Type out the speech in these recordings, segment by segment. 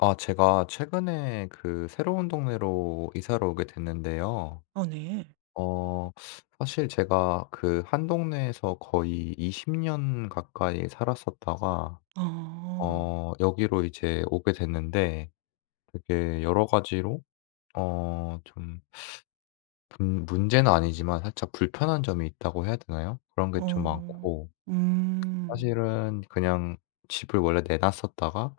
아, 제가 최근에 그 새로운 동네로 이사를 오게 됐는데요. 어 네. 어 사실 제가 그 한 동네에서 거의 20년 가까이 살았었다가 어, 여기로 이제 오게 됐는데, 되게 여러 가지로, 좀, 문 문제는 아니지만 살짝 불편한 점이 있다고 해야 되나요? 그런 게 좀 어. 많고, 음. 사실은 그냥 집을 원래 내놨었다가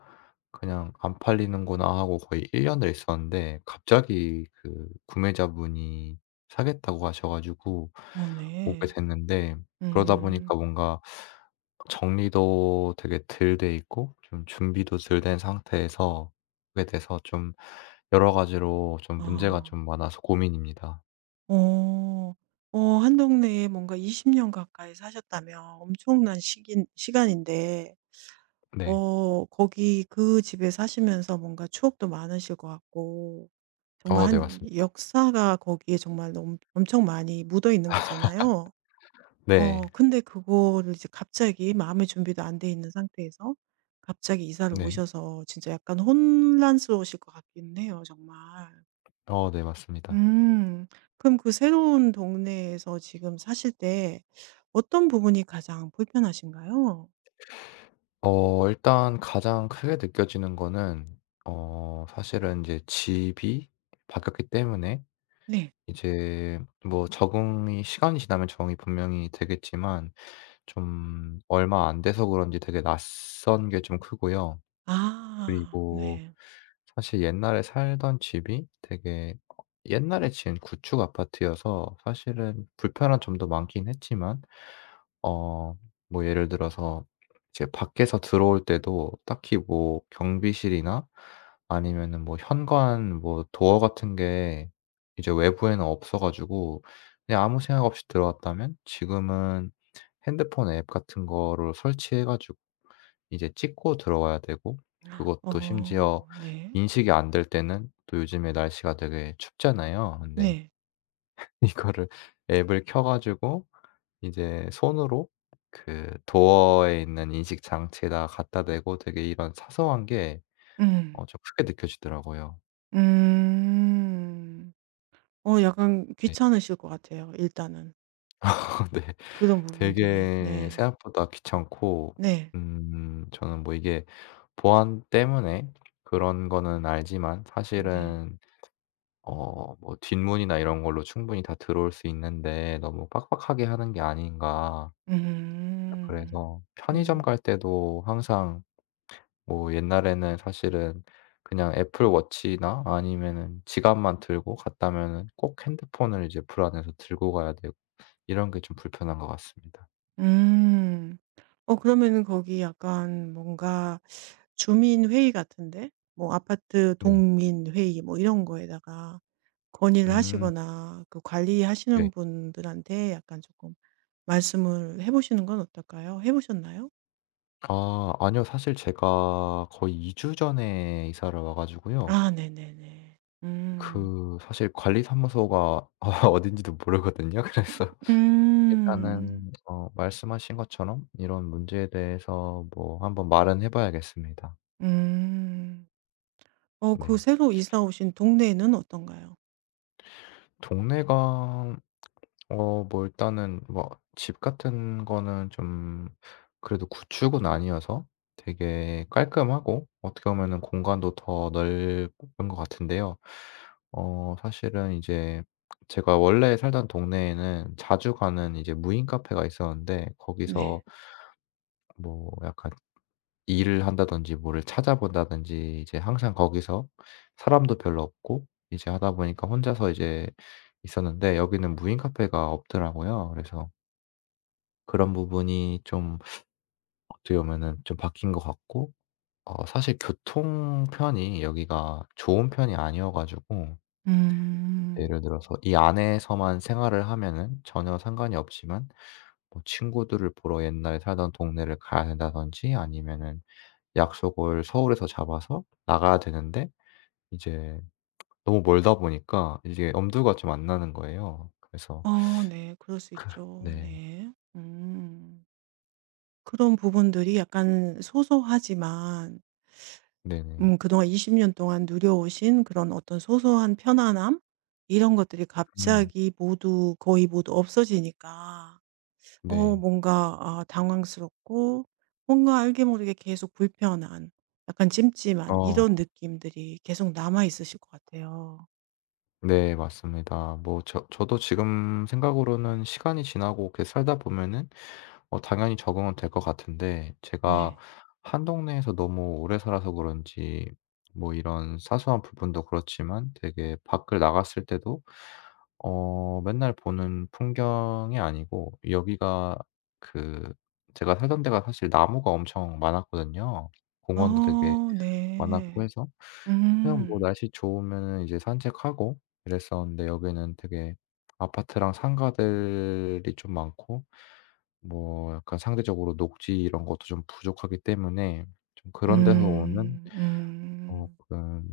그냥 '안 팔리는구나.' 하고 거의 1 년을 있었는데, 갑자기 그 구매자분이 사겠다고 하셔 가지고 어 오게 네. 됐는데, 그러다 음. 보니까 뭔가 정리도 되게 덜 돼 있고 좀 준비도 덜 된 상태에서 오게 돼서 좀 여러 가지로 좀 문제가 아. 좀 많아서 고민입니다. 어. 한 동네에 뭔가 20년 가까이 사셨다면 엄청난 시긴 시간인데 네. 거기 그 집에 사시면서 뭔가 추억도 많으실 것 같고 정말 어 네, 한 맞습니다. 역사가 거기에 정말 엄 엄청 많이 묻어 있는 거잖아요. 네. 근데 그거를 이제 갑자기 마음의 준비도 안 돼 있는 상태에서 갑자기 이사를 네. 오셔서 진짜 약간 혼란스러우실 것 같긴 해요 정말. 어 네, 맞습니다. 음. 그럼 그 새로운 동네에서 지금 사실 때 어떤 부분이 가장 불편하신가요? 일단 가장 크게 느껴지는 거는 사실은 이제 집이 바뀌었기 때문에 네. 이제 뭐 적응이, 시간이 지나면 적응이 분명히 되겠지만 좀 얼마 안 돼서 그런지 되게 낯선 게 좀 크고요. 아 그리고 네. 사실 옛날에 살던 집이 되게, 옛날에 지은 구축 아파트여서 사실은 불편한 점도 많긴 했지만, 어 뭐 예를 들어서 이제 밖에서 들어올 때도 딱히 뭐 경비실이나 아니면은 뭐 현관 뭐 도어 같은 게 이제 외부에는 없어 가지고 그냥 아무 생각 없이 들어갔다면, 지금은 핸드폰 앱 같은 거를 설치해 가지고 이제 찍고 들어와야 되고, 그것도 심지어 어 네. 인식이 안 될 때는 또 요즘에 날씨가 되게 춥잖아요. 근데 네. 이거를 앱을 켜 가지고 이제 손으로 그 도어에 있는 인식 장치에다 갖다 대고, 되게 이런 사소한 게 음. 좀 크게 느껴지더라고요. 음. 약간 네. 귀찮으실 것 같아요 일단은. 네. 그런 부분들이. 되게 네. 생각보다 귀찮고, 네. 저는 뭐 이게 보안 때문에 그런 거는 알지만, 네. 사실은 뭐 뒷문이나 이런 걸로 충분히 다 들어올 수 있는데 너무 빡빡하게 하는 게 아닌가. 음. 그래서 편의점 음. 갈 때도 항상, 뭐 옛날에는 사실은 그냥 애플 워치나 아니면은 지갑만 들고 갔다면은, 꼭 핸드폰을 이제 불 안에서 들고 가야 되고 이런 게 좀 불편한 것 같습니다. 음. 그러면은 거기 약간 뭔가 주민 회의 같은데 뭐 아파트 네. 동민 회의 뭐 이런 거에다가 건의를 음 하시거나 그 네. 관리하시는 분들한테 약간 조금 말씀을 해 보시는 건 어떨까요? 해 보셨나요? 아, 아니요. 사실 제가 거의 2주 전에 이사를 와 가지고요. 아 네네네. 음. 그 사실 관리사무소가 어딘지도 모르거든요. 그래서 음. 일단은 말씀하신 것처럼 이런 문제에 대해서 뭐 한번 말은 해 봐야겠습니다. 음. 그 네. 새로 이사 오신 동네는 어떤가요? 동네가, 뭐 일단은 뭐 집 같은 거는 좀, 그래도 구축은 아니어서 되게 깔끔하고 어떻게 보면은 공간도 더 넓은 것 같은데요. 사실은 이제 제가 원래 살던 동네에는 자주 가는 이제 무인 카페가 있었는데, 거기서 네. 뭐 약간 일을 한다든지 뭐를 찾아본다든지 이제 항상 거기서 사람도 별로 없고 이제 하다 보니까 혼자서 이제 있었는데, 여기는 무인 카페가 없더라고요. 그래서 그런 부분이 좀, 어떻게 보면은 좀 바뀐 것 같고, 사실 교통편이 여기가 좋은 편이 아니어 가지고, 예를 음. 들어서 이 안에서만 생활을 하면은 전혀 상관이 없지만 뭐 친구들을 보러 옛날에 살던 동네를 가야 된다든지 아니면은 약속을 서울에서 잡아서 나가야 되는데, 이제 너무 멀다 보니까 이게 엄두가 좀 안 나는 거예요. 그래서 어 네. 그럴 수 그. 있죠. 네. 네. 음. 그런 부분들이 약간 소소하지만 네네. 그동안 20년 동안 누려오신 그런 어떤 소소한 편안함 이런 것들이 음. 갑자기 모두 거의 모두 없어지니까 네. 뭔가 당황스럽고 뭔가 알게 모르게 계속 불편한 약간 찜찜한 어. 이런 느낌들이 계속 남아 있으실 것 같아요. 네, 맞습니다. 뭐 저도 지금 생각으로는 시간이 지나고 이렇게 살다 보면은 당연히 적응은 될 것 같은데, 제가 네. 한 동네에서 너무 오래 살아서 그런지 뭐 이런 사소한 부분도 그렇지만 되게 밖을 나갔을 때도 맨날 보는 풍경이 아니고, 여기가, 그, 제가 살던 데가 사실 나무가 엄청 많았거든요. 공원도 되게 어 많았고 네. 해서 그냥 뭐 음. 날씨 좋으면은 이제 산책하고 이랬었는데, 여기는 되게 아파트랑 상가들이 좀 많고 뭐 약간 상대적으로 녹지 이런 것도 좀 부족하기 때문에, 좀 그런 데서 오는 음. 음. 쪼끔,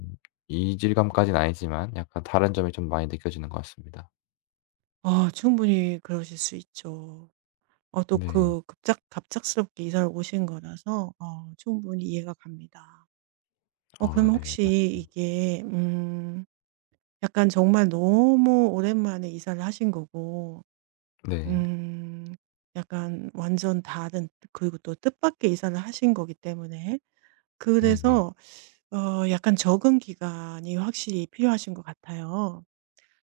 이질감까지는 아니지만 약간 다른 점이 좀 많이 느껴지는 것 같습니다. 아 충분히 그러실 수 있죠. 또 네. 그 급작 갑작스럽게 이사를 오신 거라서 충분히 이해가 갑니다. 아 그러면 네. 혹시 맞습니다. 이게 약간 정말 너무 오랜만에 이사를 하신 거고 네. 음 약간 완전 다른 그리고 또 뜻밖의 이사를 하신 거기 때문에 네네. 그래서 약간 적응 기간이 확실히 필요하신 것 같아요.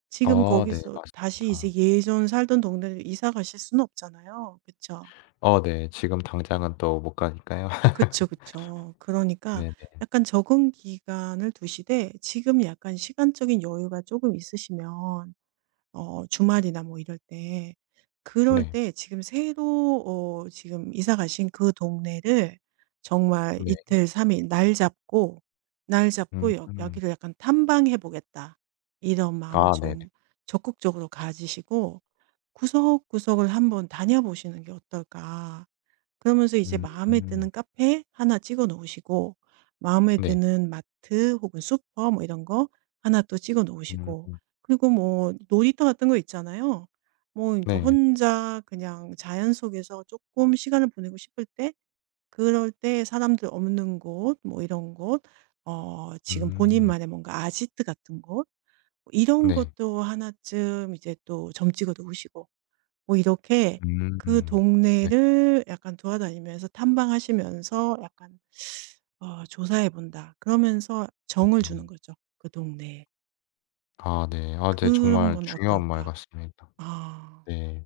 지금 아 네. 거기서 다시 이제 맞습니다. 예전 살던 동네로 이사 가실 수는 없잖아요. 그쵸? 어 네. 지금 당장은 또 못 가니까요. 그쵸, 그쵸. 그러니까 네네. 약간 적응 기간을 두시되 지금 약간 시간적인 여유가 조금 있으시면 주말이나 뭐 이럴 때 그럴 네. 때 지금 새로 지금 이사 가신 그 동네를 정말 네. 이틀 삼일 날 잡고, 날 음 잡고 여 음. '여기를 약간 탐방해 보겠다.' 이런 마음을 아 네네. 좀 적극적으로 가지시고 구석구석을 한번 다녀보시는 게 어떨까. 그러면서 이제 음 마음에 음. 드는 카페 하나 찍어 놓으시고, 마음에 네. 드는 마트 혹은 슈퍼 뭐 이런 거 하나 또 찍어 놓으시고, 음 그리고 뭐 놀이터 같은 거 있잖아요. 뭐 그러니까 네. 혼자 그냥 자연 속에서 조금 시간을 보내고 싶을 때, 그럴 때 사람들 없는 곳, 뭐 이런 곳, 지금 음 본인만의 뭔가 아지트 같은 곳, 뭐 이런 네. 것도 하나쯤 이제 또 점 찍어 놓으시고, 뭐 이렇게 그 음 네. 동네를 약간 돌아다니면서 탐방하시면서 약간 '조사해 본다.' 그러면서 정을 주는 음. 거죠, 그 동네에. 아 네. 아 네, 그런 정말 건 중요한 말 어떨까? 같습니다. 아 네.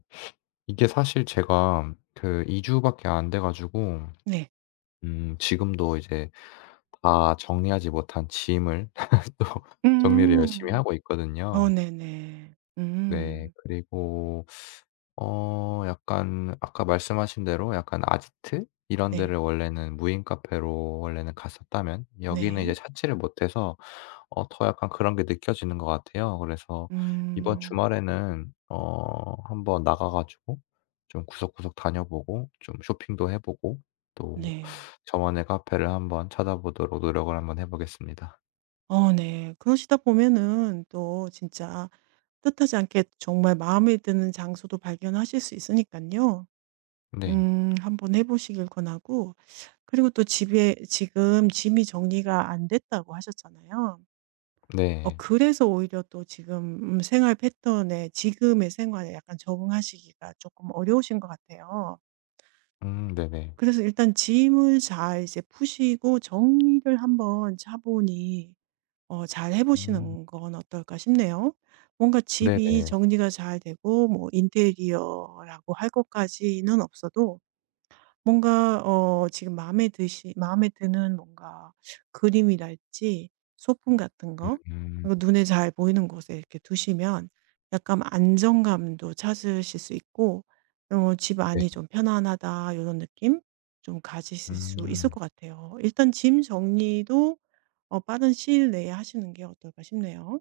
이게 사실 제가 그 2 주밖에 안 돼 가지고, 네. 지금도 이제 다 정리하지 못한 짐을 또 정리를 열심히 음. 하고 어 있거든요. 네네. 네. 음. 그리고 약간 아까 말씀하신 대로 약간 아지트 이런 데를 네. 원래는 무인 카페로 원래는 갔었다면, 여기는 이제 네. 찾지를 못해서 더 약간 그런 게 느껴지는 것 같아요. 그래서 이번 음. 주말에는 한번 나가 가지고 좀 구석구석 다녀보고 좀 쇼핑도 해 보고 또 네. 저만의 카페를 한번 찾아보도록 노력을 한번 해 보겠습니다. 어 네. 그러시다 보면은 또 진짜 뜻하지 않게 정말 마음에 드는 장소도 발견하실 수있으니까요 네. 한번 해 보시길 권하고 그리고 또 집에 지금 짐이 정리가 안 됐다고 하셨잖아요. 네. 그래서 오히려 또 지금 생활 패턴에 지금의 생활에 약간 적응하시기가 조금 어려우신 것 같아요. 네네. 그래서 일단 짐을 잘 이제 푸시고 정리를 한번 차분히 잘 해 음 보시는 건 어떨까 싶네요. 뭔가 집이 네네. 정리가 잘 되고 뭐 인테리어라고 할 것까지는 없어도 뭔가 지금 마음에 드는 뭔가 그림이랄지 소품 같은 음 거 음, 그리고 눈에 잘 보이는 곳에 이렇게 두시면 약간 안정감도 찾으실 수 있고 '집 네. 안이 좀 편안하다.' 이런 느낌 좀 가지실 수 있을 음. 것 같아요. 일단 짐 정리도 빠른 시일 내에 하시는 게 어떨까 싶네요.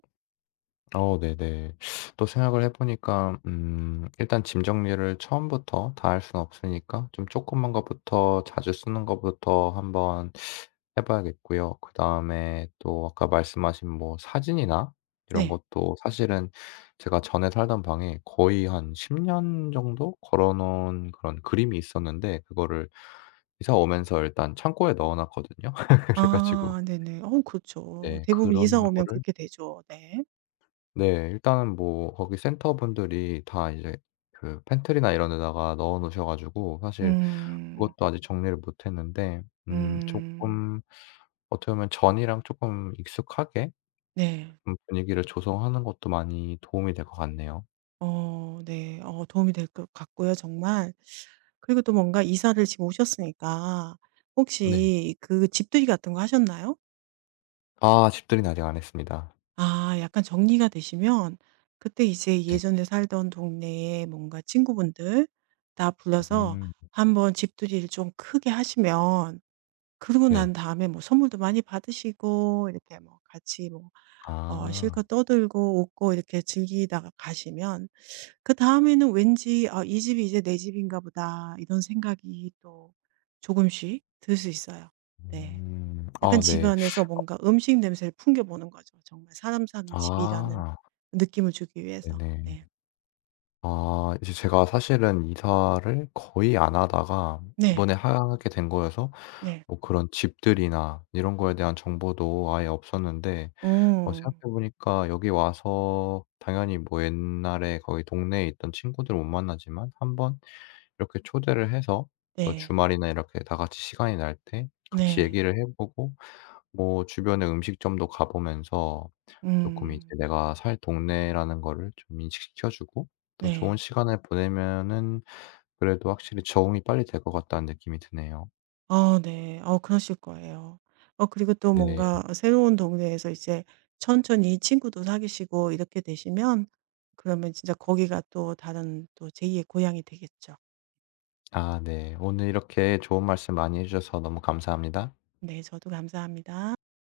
어 네네. 또 생각을 해 보니까 일단 짐 정리를 처음부터 다 할 수는 없으니까 좀 조그만 것부터 자주 쓰는 것부터 한번 해 봐야겠고요. 그다음에 또 아까 말씀하신 뭐 사진이나 이런 네. 것도 사실은 제가 전에 살던 방에 거의 한 10년 정도 걸어 놓은 그런 그림이 있었는데, 그거를 이사 오면서 일단 창고에 넣어 놨거든요. 그래 가지고 아 네네. 그렇죠. 네, 대부분 이사 그런 오면 거를 그렇게 되죠. 네. 네. 일단은 뭐 거기 센터분들이 다 이제 그 팬트리나 이런 데다가 넣어 놓으셔 가지고 사실 음. 그것도 아직 정리를 못 했는데, 음. 쪼끔 어떻게 보면 전이랑 쪼끔 익숙하게 네. 좀 분위기를 조성하는 것도 많이 도움이 될 것 같네요. 어 네. 도움이 될 것 같고요 정말. 그리고 또 뭔가 이사를 지금 오셨으니까 네. 혹시 그 집들이 같은 거 하셨나요? 아, 집들이는 아직 안 했습니다. 약간 정리가 되시면 그때 이제 네. 예전에 살던 동네에 뭔가 친구분들 다 불러서 음 한번 집들이를 좀 크게 하시면 그러고 네. 난 다음에 뭐 선물도 많이 받으시고 이렇게 뭐 같이 뭐 아. 실컷 떠들고 웃고 이렇게 즐기다가 가시면 그다음에는 왠지 '아 이 집이 이제 내 집인가 보다.' 이런 생각이 또 조금씩 들 수 있어요. 네. 음. 약간 아 집 네. 안에서 뭔가 음식 냄새를 풍겨 보는 거죠. 정말 사람 사는 집이라는 아 느낌을 주기 위해서. 네네. 네. 아 이제 제가 사실은 이사를 거의 안 하다가 네. 이번에 하게 된 거여서 네. 뭐 그런 집들이나 이런 거에 대한 정보도 아예 없었는데, 음. 생각해 보니까 여기 와서 당연히 뭐 옛날에 거기 동네에 있던 친구들 못 만나지만, 한번 이렇게 초대를 해서 또 네. 주말이나 이렇게 다 같이 시간이 날 때 같이 네. 얘기를 해 보고 뭐 주변의 음식점도 가 보면서 쪼끔 이제 음. 내가 살 동네라는 거를 좀 인식시켜 주고 또 좋은 네. 시간을 보내면은 그래도 확실히 적응이 빨리 될 것 같다는 느낌이 드네요. 어 네. 그러실 거예요. 그리고 또 네. 뭔가 새로운 동네에서 이제 천천히 친구도 사귀시고 이렇게 되시면 그러면 진짜 거기가 또 다른 또 제2의 고향이 되겠죠. 아 네. 오늘 이렇게 좋은 말씀 많이 해 주셔서 너무 감사합니다. 네. 저도 감사합니다.